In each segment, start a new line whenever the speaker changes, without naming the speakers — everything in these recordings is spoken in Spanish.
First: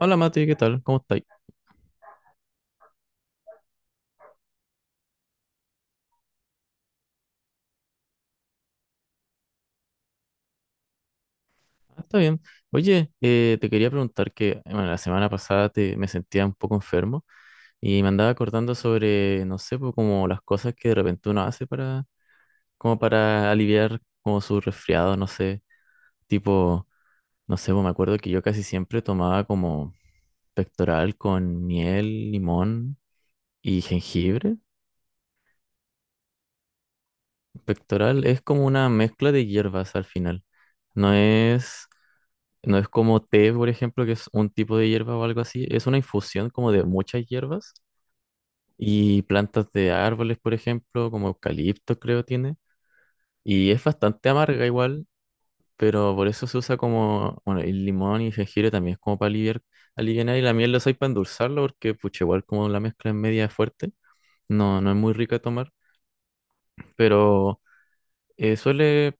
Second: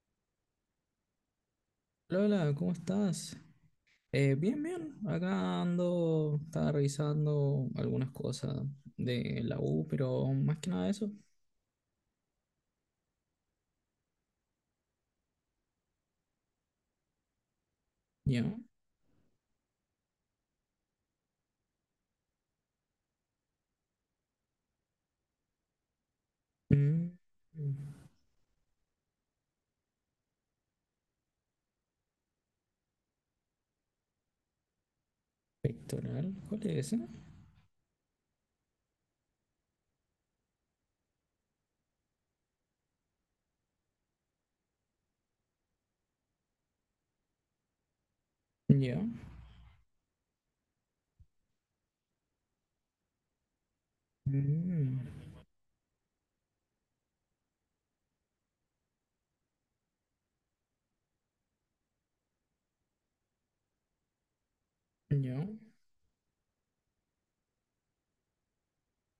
Hola Mati, ¿qué tal? ¿Cómo estáis?
Lola, ¿cómo estás? Bien, bien. Acá ando, estaba revisando algunas cosas de la U, pero más que nada eso.
Ah, está bien. Oye, te quería preguntar que bueno, la semana pasada te, me sentía un poco enfermo y me andaba
Ya.
acordando sobre, no sé, pues, como las cosas que de repente uno hace para, como para aliviar como su resfriado, no sé, tipo,
Mm.
no sé, pues, me acuerdo que yo casi siempre tomaba como pectoral con miel, limón y jengibre.
Pectoral, ¿cuál es ese?
Pectoral es como una mezcla de hierbas al final. No es. No es como té, por ejemplo, que es un tipo de hierba o algo así. Es una infusión como de muchas hierbas
Ya.
y plantas de árboles, por ejemplo, como eucalipto creo tiene. Y es bastante amarga
Mm.
igual, pero por eso se usa como, bueno, el limón y jengibre también es como para aliviar, alivianar y la miel lo usáis para endulzarlo porque, pucha, igual como la mezcla es media fuerte, no, no es muy rica de
Ya.
tomar, pero suele,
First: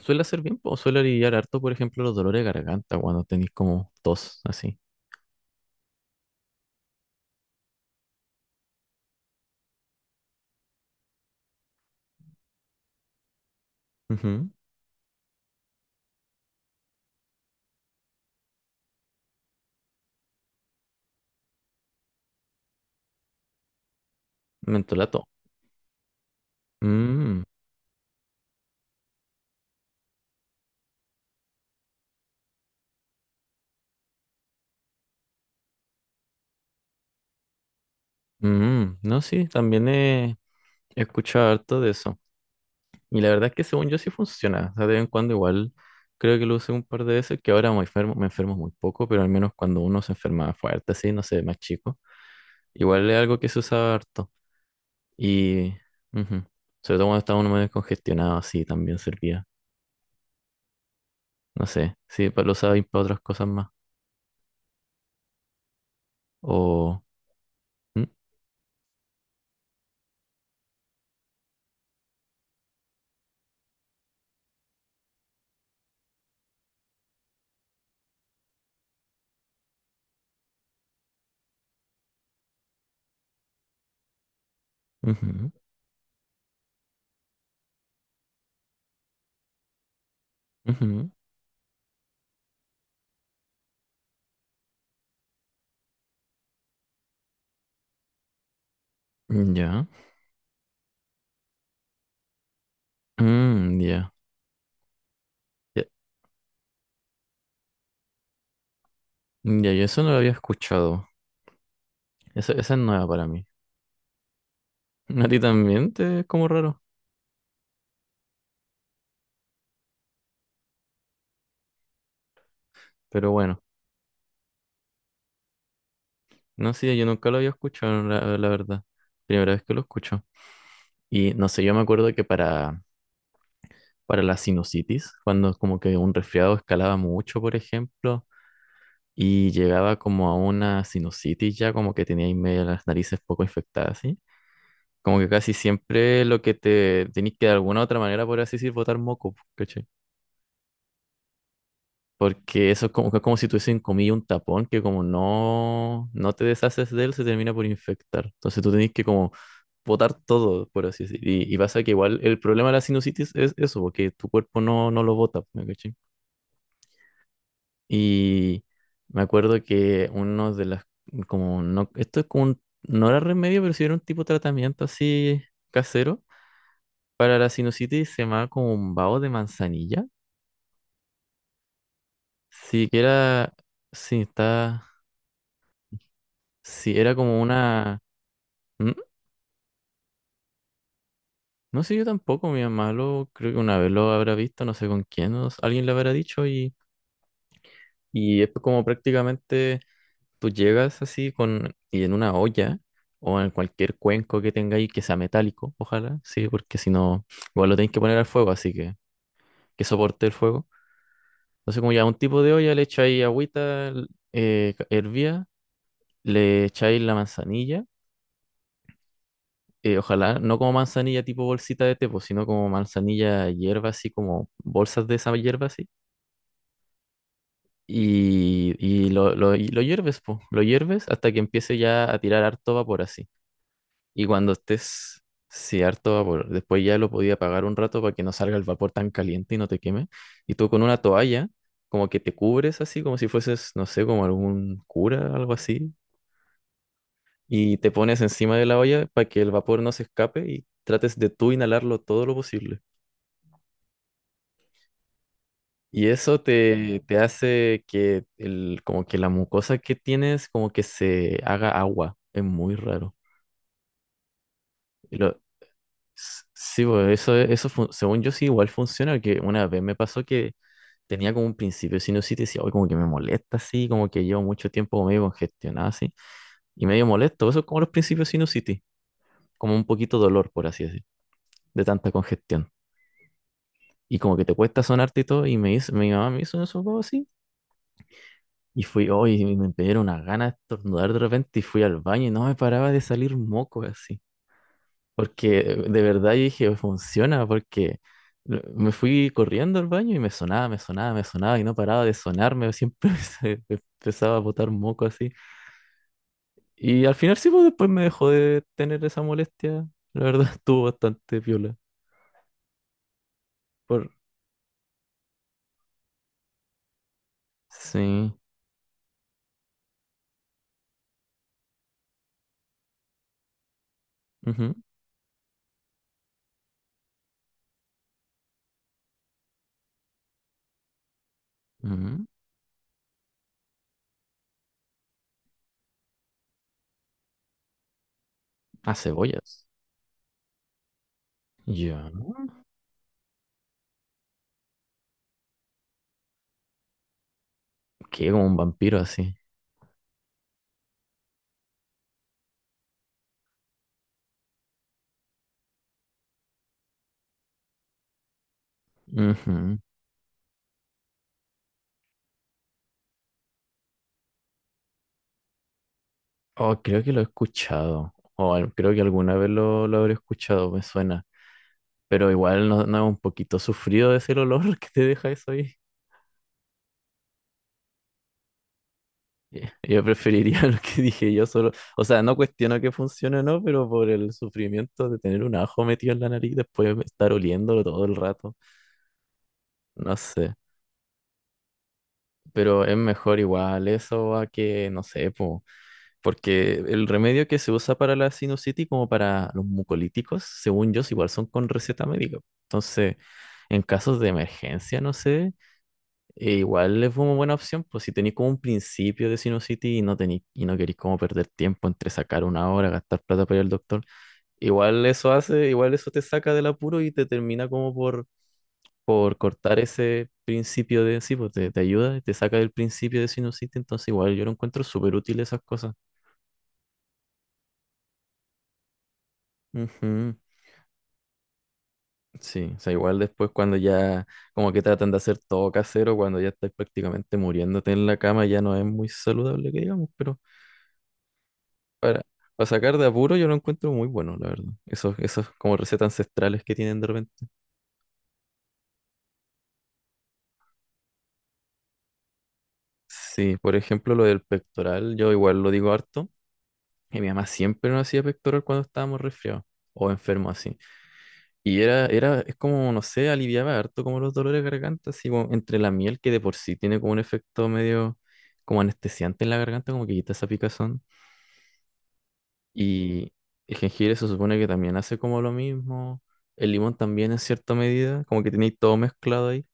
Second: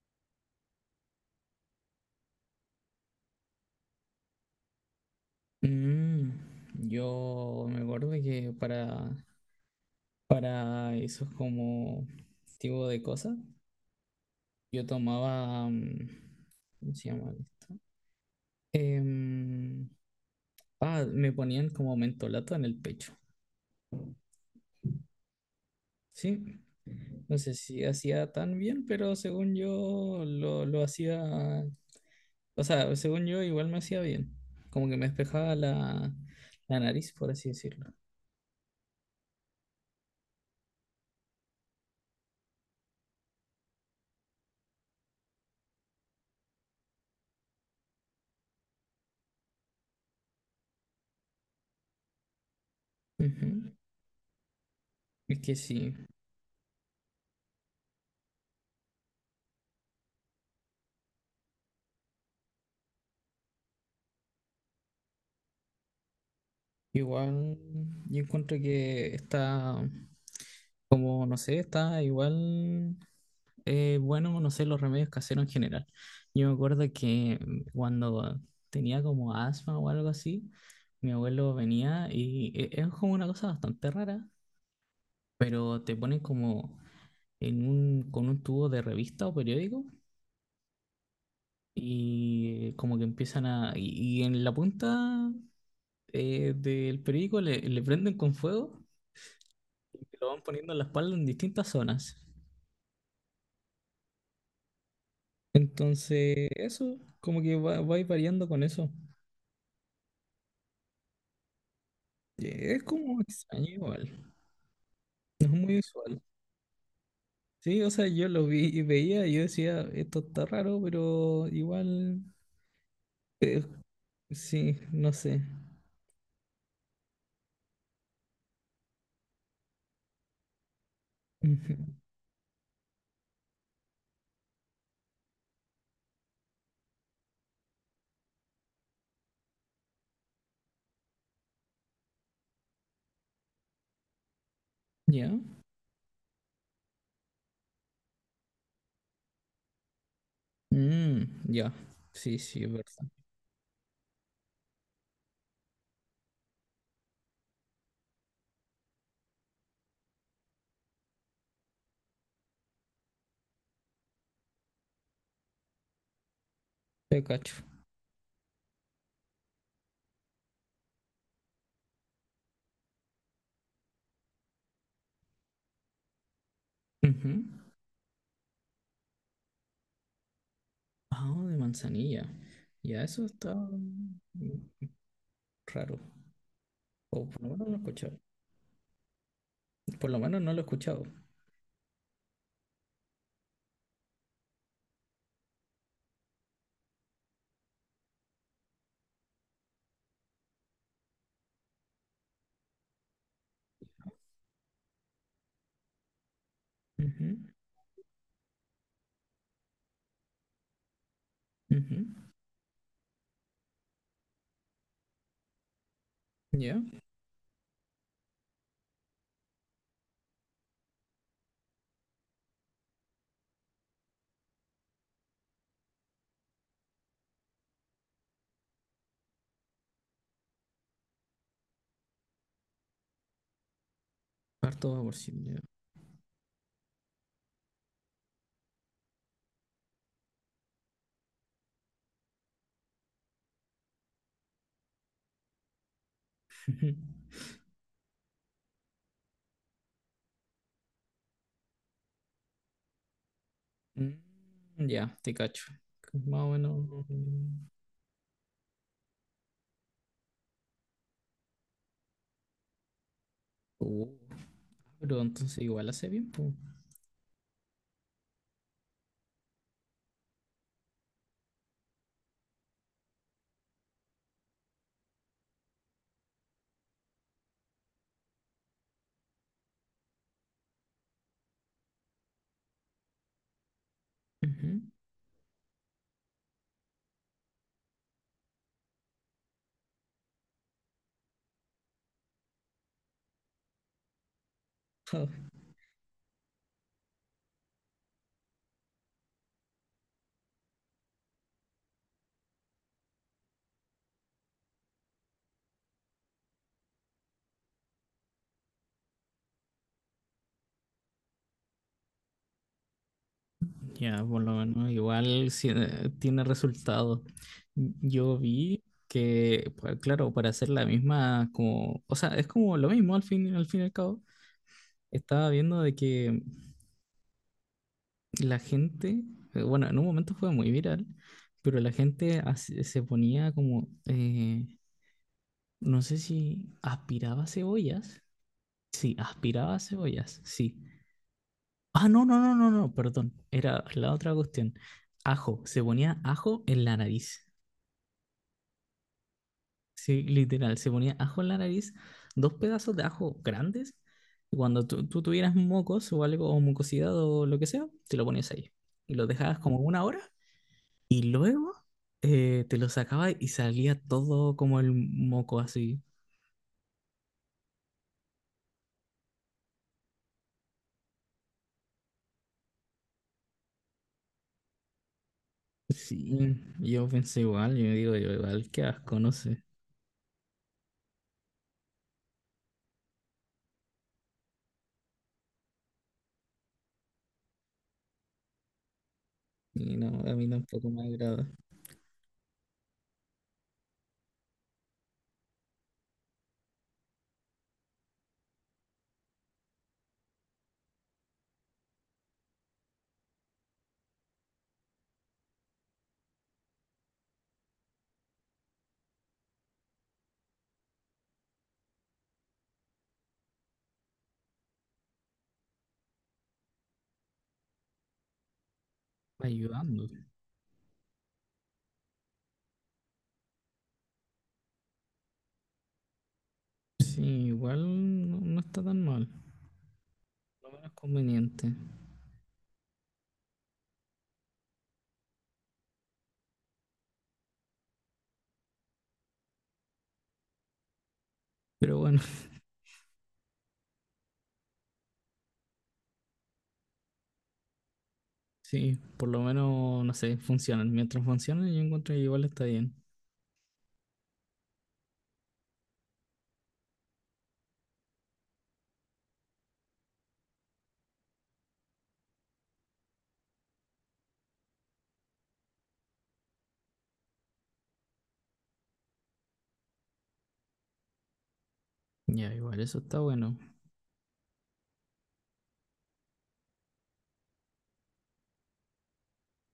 suele hacer bien, o suele aliviar harto, por ejemplo, los dolores de garganta cuando tenéis como tos, así.
Mm. Yo me acuerdo que para esos como tipo de cosas,
Ujú.
yo tomaba, ¿cómo se llama esto? Em, Me ponían como mentolato en el pecho.
Mentolato.
Sí, no
Mm,
sé si hacía tan bien, pero según yo lo hacía, o sea, según yo igual me hacía bien, como que me despejaba la nariz, por así decirlo.
No, sí, también he escuchado harto de eso. Y la verdad es que según yo sí funciona. O sea, de vez en cuando igual creo que lo usé un par de veces, que ahora me enfermo muy poco, pero al menos cuando uno se enferma fuerte, así, no sé, más chico, igual es algo que se
Ujú.
usaba harto.
Es que
Y
sí,
ujú, sobre todo cuando estaba uno medio congestionado, así también servía. No sé, sí, lo usaba y para otras cosas más. O...
igual
mm,
yo encuentro que está, como no sé, está igual bueno, no sé, los remedios caseros en general. Yo me acuerdo que cuando tenía como asma o algo así, mi abuelo venía y es como una cosa bastante rara,
ujú,
pero te ponen como en un, con un tubo de revista o periódico
ujú,
y como que empiezan a... Y en la punta del periódico le prenden con fuego
ya.
y te lo van poniendo en la espalda en distintas zonas.
Mm, ya. Ya,
Entonces, eso, como que va a ir variando con eso.
ya, yo eso no lo había escuchado. Esa es
Es
nueva
como
para mí.
extraño igual,
A ti
no es muy
también te
usual.
es como raro.
Sí, o sea, yo lo vi y veía y yo decía, esto está raro, pero igual,
Pero bueno,
eh, sí, no sé.
no sé, yo nunca lo había escuchado, la verdad. Primera vez que lo escucho. Y no sé, yo
Ujú.
me acuerdo que para la sinusitis, cuando como que un resfriado escalaba mucho, por ejemplo, y llegaba como a una sinusitis ya, como que tenía ahí medio las narices poco infectadas, ¿sí? Como que
¿Ya?
casi siempre lo que te tenés que de alguna u otra manera, por así decir, botar moco, ¿cachai?
Mm, ya. Sí, sí,
Porque
es
eso
verdad.
es como si tuviese en comillas un tapón que como no, no te deshaces de él, se termina por infectar. Entonces tú tenés que como botar todo, por así decir. Y pasa que igual el problema de la sinusitis es eso, porque tu cuerpo no, no lo bota, ¿me cachai?
Te cacho.
Y me acuerdo que uno de las, como, no, esto es como un, no era remedio, pero sí era un tipo de tratamiento así casero. Para
Ujú.
la sinusitis se llamaba como un vaho de manzanilla.
Ah, de manzanilla.
Sí, que
Ya, eso
era,
está
sí, está...
raro.
Sí, era
O
como
por lo menos no lo he
una,
escuchado.
mm,
Por lo menos no lo he escuchado.
no sé, yo tampoco, mi mamá lo creo que una vez lo habrá visto, no sé con quién, no sé, alguien le habrá dicho y es como prácticamente tú llegas así con y en una olla o en cualquier cuenco que tengáis que sea metálico, ojalá, sí, porque si no,
Ujú,
igual lo tenéis que poner al fuego, así que soporte el fuego. Entonces como ya un
ujú.
tipo de olla le echáis agüita hervía, le
Ya.
echáis la manzanilla, ojalá no como manzanilla tipo bolsita de té, pues, sino como manzanilla hierba, así como bolsas de esa hierba, así. Y lo hierves, po. Lo hierves hasta que empiece ya a tirar harto vapor así. Y cuando
Harto
estés,
vaporcito, ya.
sí, harto vapor, después ya lo podía apagar un rato para que no salga el vapor tan caliente y no te queme. Y tú con una toalla, como que te cubres así, como si fueses, no sé, como algún cura, algo así.
Ujú.
Y te pones encima de la olla para que el vapor no se escape y trates de tú inhalarlo todo lo posible.
Mm, ya, te cacho.
Y eso
Más o menos.
te, te hace que el, como que la mucosa que tienes como que se haga agua. Es muy raro.
Uh,
Y
pero
lo-
entonces igual hace bien, pues.
sí, bo, eso, según yo sí igual funciona, que una vez me pasó que tenía como un principio de sinusitis y decía, hoy como que me molesta así, como que llevo mucho tiempo como medio congestionado así. Y medio molesto, eso es como los principios de sinusitis, como un poquito dolor, por así decir, de tanta congestión. Y como que te
Ujú.
cuesta sonarte y todo, y me hizo, mi mamá me hizo eso. Y fui, hoy y me dieron unas ganas de estornudar de repente y fui al baño y no me paraba de salir moco así. Porque de verdad yo dije, funciona, porque me fui corriendo al baño y me sonaba, me sonaba, me sonaba y no paraba de sonarme, siempre me empezaba a botar moco así. Y al final sí, pues después me dejó de tener esa molestia. La verdad estuvo bastante piola. Por...
Ya, por lo menos igual sí, tiene resultado.
Sí.
Yo vi que, pues, claro, para hacer la misma, como, o sea, es como lo mismo al fin y al cabo.
Ujú,
Estaba viendo de que la gente, bueno, en un momento fue muy viral, pero la
ujú.
gente se ponía como, no sé si aspiraba cebollas.
A
Sí,
cebollas.
aspiraba cebollas, sí. Ah,
Ya.
no, no, no, no, no, perdón. Era la otra cuestión. Ajo, se ponía ajo en la nariz.
Quedé como un vampiro así.
Sí, literal, se ponía ajo en la nariz, dos pedazos de ajo grandes, y cuando tú tuvieras mocos o algo, o mucosidad o lo que sea, te lo ponías ahí. Y lo dejabas
Ujú.
como una hora, y luego te lo sacabas y salía todo como el moco así.
Oh, creo que lo he escuchado. Creo que alguna vez lo habré escuchado, me suena. Pero igual no, no es un poquito sufrido es el olor que te deja eso ahí.
Sí, yo pensé igual, yo digo, yo igual, qué asco, no sé.
Yeah. Yo preferiría lo que dije yo solo. O sea, no cuestiono que funcione o no, pero por el sufrimiento de tener un ajo metido en la nariz, después de estar oliéndolo todo el rato.
Y
No
no, a mí
sé.
tampoco me agrada.
Pero es mejor igual eso a que, no sé, pues. Porque el remedio que se usa para la sinusitis, como para los mucolíticos, según yo, igual son con receta médica. Entonces, en casos de emergencia, no sé, igual es una buena opción, pues si tenéis como un principio de sinusitis y no tenéis, y no queréis como perder tiempo entre sacar una hora, gastar plata para ir al doctor, igual eso hace, igual eso te saca del apuro y te termina como por cortar
Ayudando.
ese principio de, sí, pues te ayuda, te saca del principio de sinusitis, entonces igual yo lo encuentro súper útil esas cosas.
Sí, igual no, no está tan mal,
Ujú.
lo menos conveniente.
Sí, o sea, igual después cuando ya como que tratan de hacer todo casero, cuando ya estás prácticamente muriéndote en la cama, ya no es muy saludable que digamos, pero
Pero bueno.
para, para sacar de apuro yo lo encuentro muy bueno, la verdad. Esos como recetas ancestrales que tienen de repente.
Sí, por lo menos, no sé, funcionan. Mientras funcionan, yo encuentro que igual está bien.
Sí, por ejemplo, lo del pectoral, yo igual lo digo harto, y mi mamá siempre nos hacía pectoral cuando estábamos resfriados o enfermos así. Es como, no sé, aliviaba harto como los dolores de garganta, así como entre la miel que de por sí tiene como un efecto medio como anestesiante en la garganta, como que quita esa picazón.
Ya, igual, eso está
Y
bueno.
el jengibre se supone que también hace como lo mismo. El limón también en cierta medida, como que tenéis todo mezclado ahí.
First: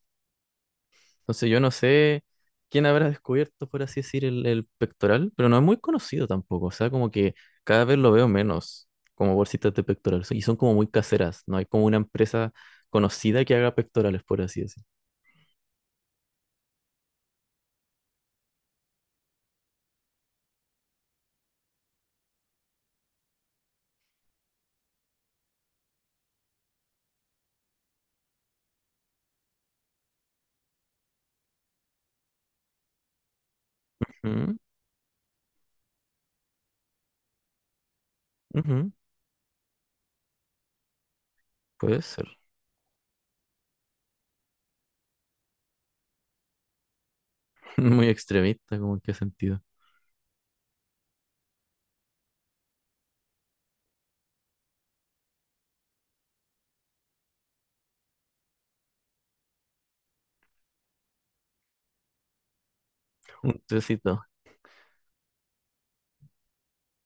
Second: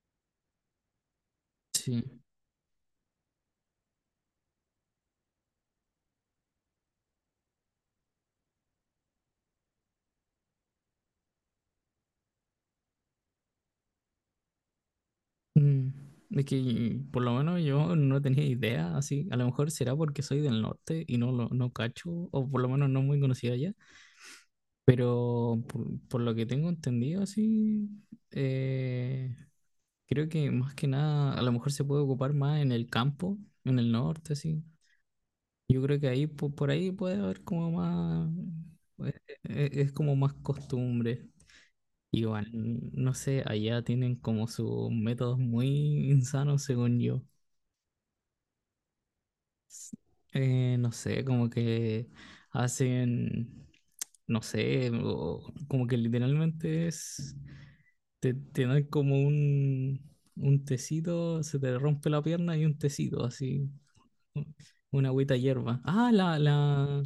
Entonces yo no
Sí.
sé quién habrá descubierto, por así decir, el pectoral, pero no es muy conocido tampoco. O sea, como que cada vez lo veo menos como bolsitas de pectoral. Y son como muy caseras. No hay como una empresa conocida que haga pectorales, por así decir.
Mm, es que por lo menos yo no tenía idea, así, a lo mejor será porque soy del norte y no lo no cacho, o por lo menos no muy conocida allá, pero por lo que tengo entendido, así, eh, creo que más que nada, a lo mejor se puede ocupar más en el campo, en el norte,
Mm,
así. Yo creo que ahí por, ahí puede haber como más,
ujú,
eh, es como más costumbre.
puede ser.
Igual, no sé, allá tienen como sus métodos muy insanos, según yo.
Muy extremista, como en qué sentido.
No sé, como que hacen, no sé, como que literalmente es, te dan como un tecito, se te rompe la pierna y un tecito,
Un
así.
tecito.
Un- Una agüita hierba. Ah,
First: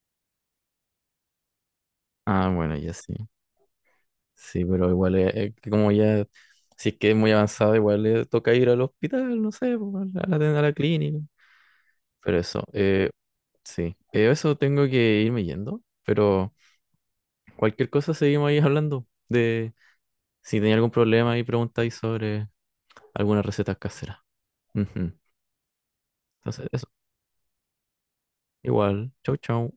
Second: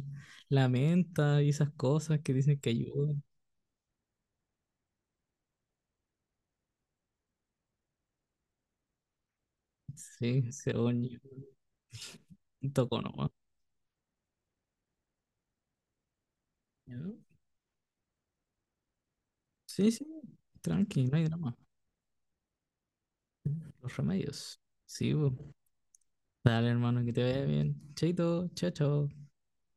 la menta y esas cosas que
Ah,
dicen que
bueno, ya sí.
ayudan.
Sí, pero igual, que como ya, si es que es muy avanzado, igual le toca ir al hospital, no sé, pues,
Sí,
a la
según
clínica.
yo.
Pero eso,
Un toco nomás.
sí, eh, eso tengo que irme yendo, pero
Ya.
cualquier cosa seguimos ahí hablando de
Sí, sí,
si tenía algún
tranqui, no hay
problema y
drama.
preguntáis sobre algunas recetas
Los
caseras.
remedios.
Ujú.
Sí, bu.
Entonces,
Dale,
eso.
hermano, que te vaya bien. Chaito, chao,
Igual.
chao.
Chau, chau.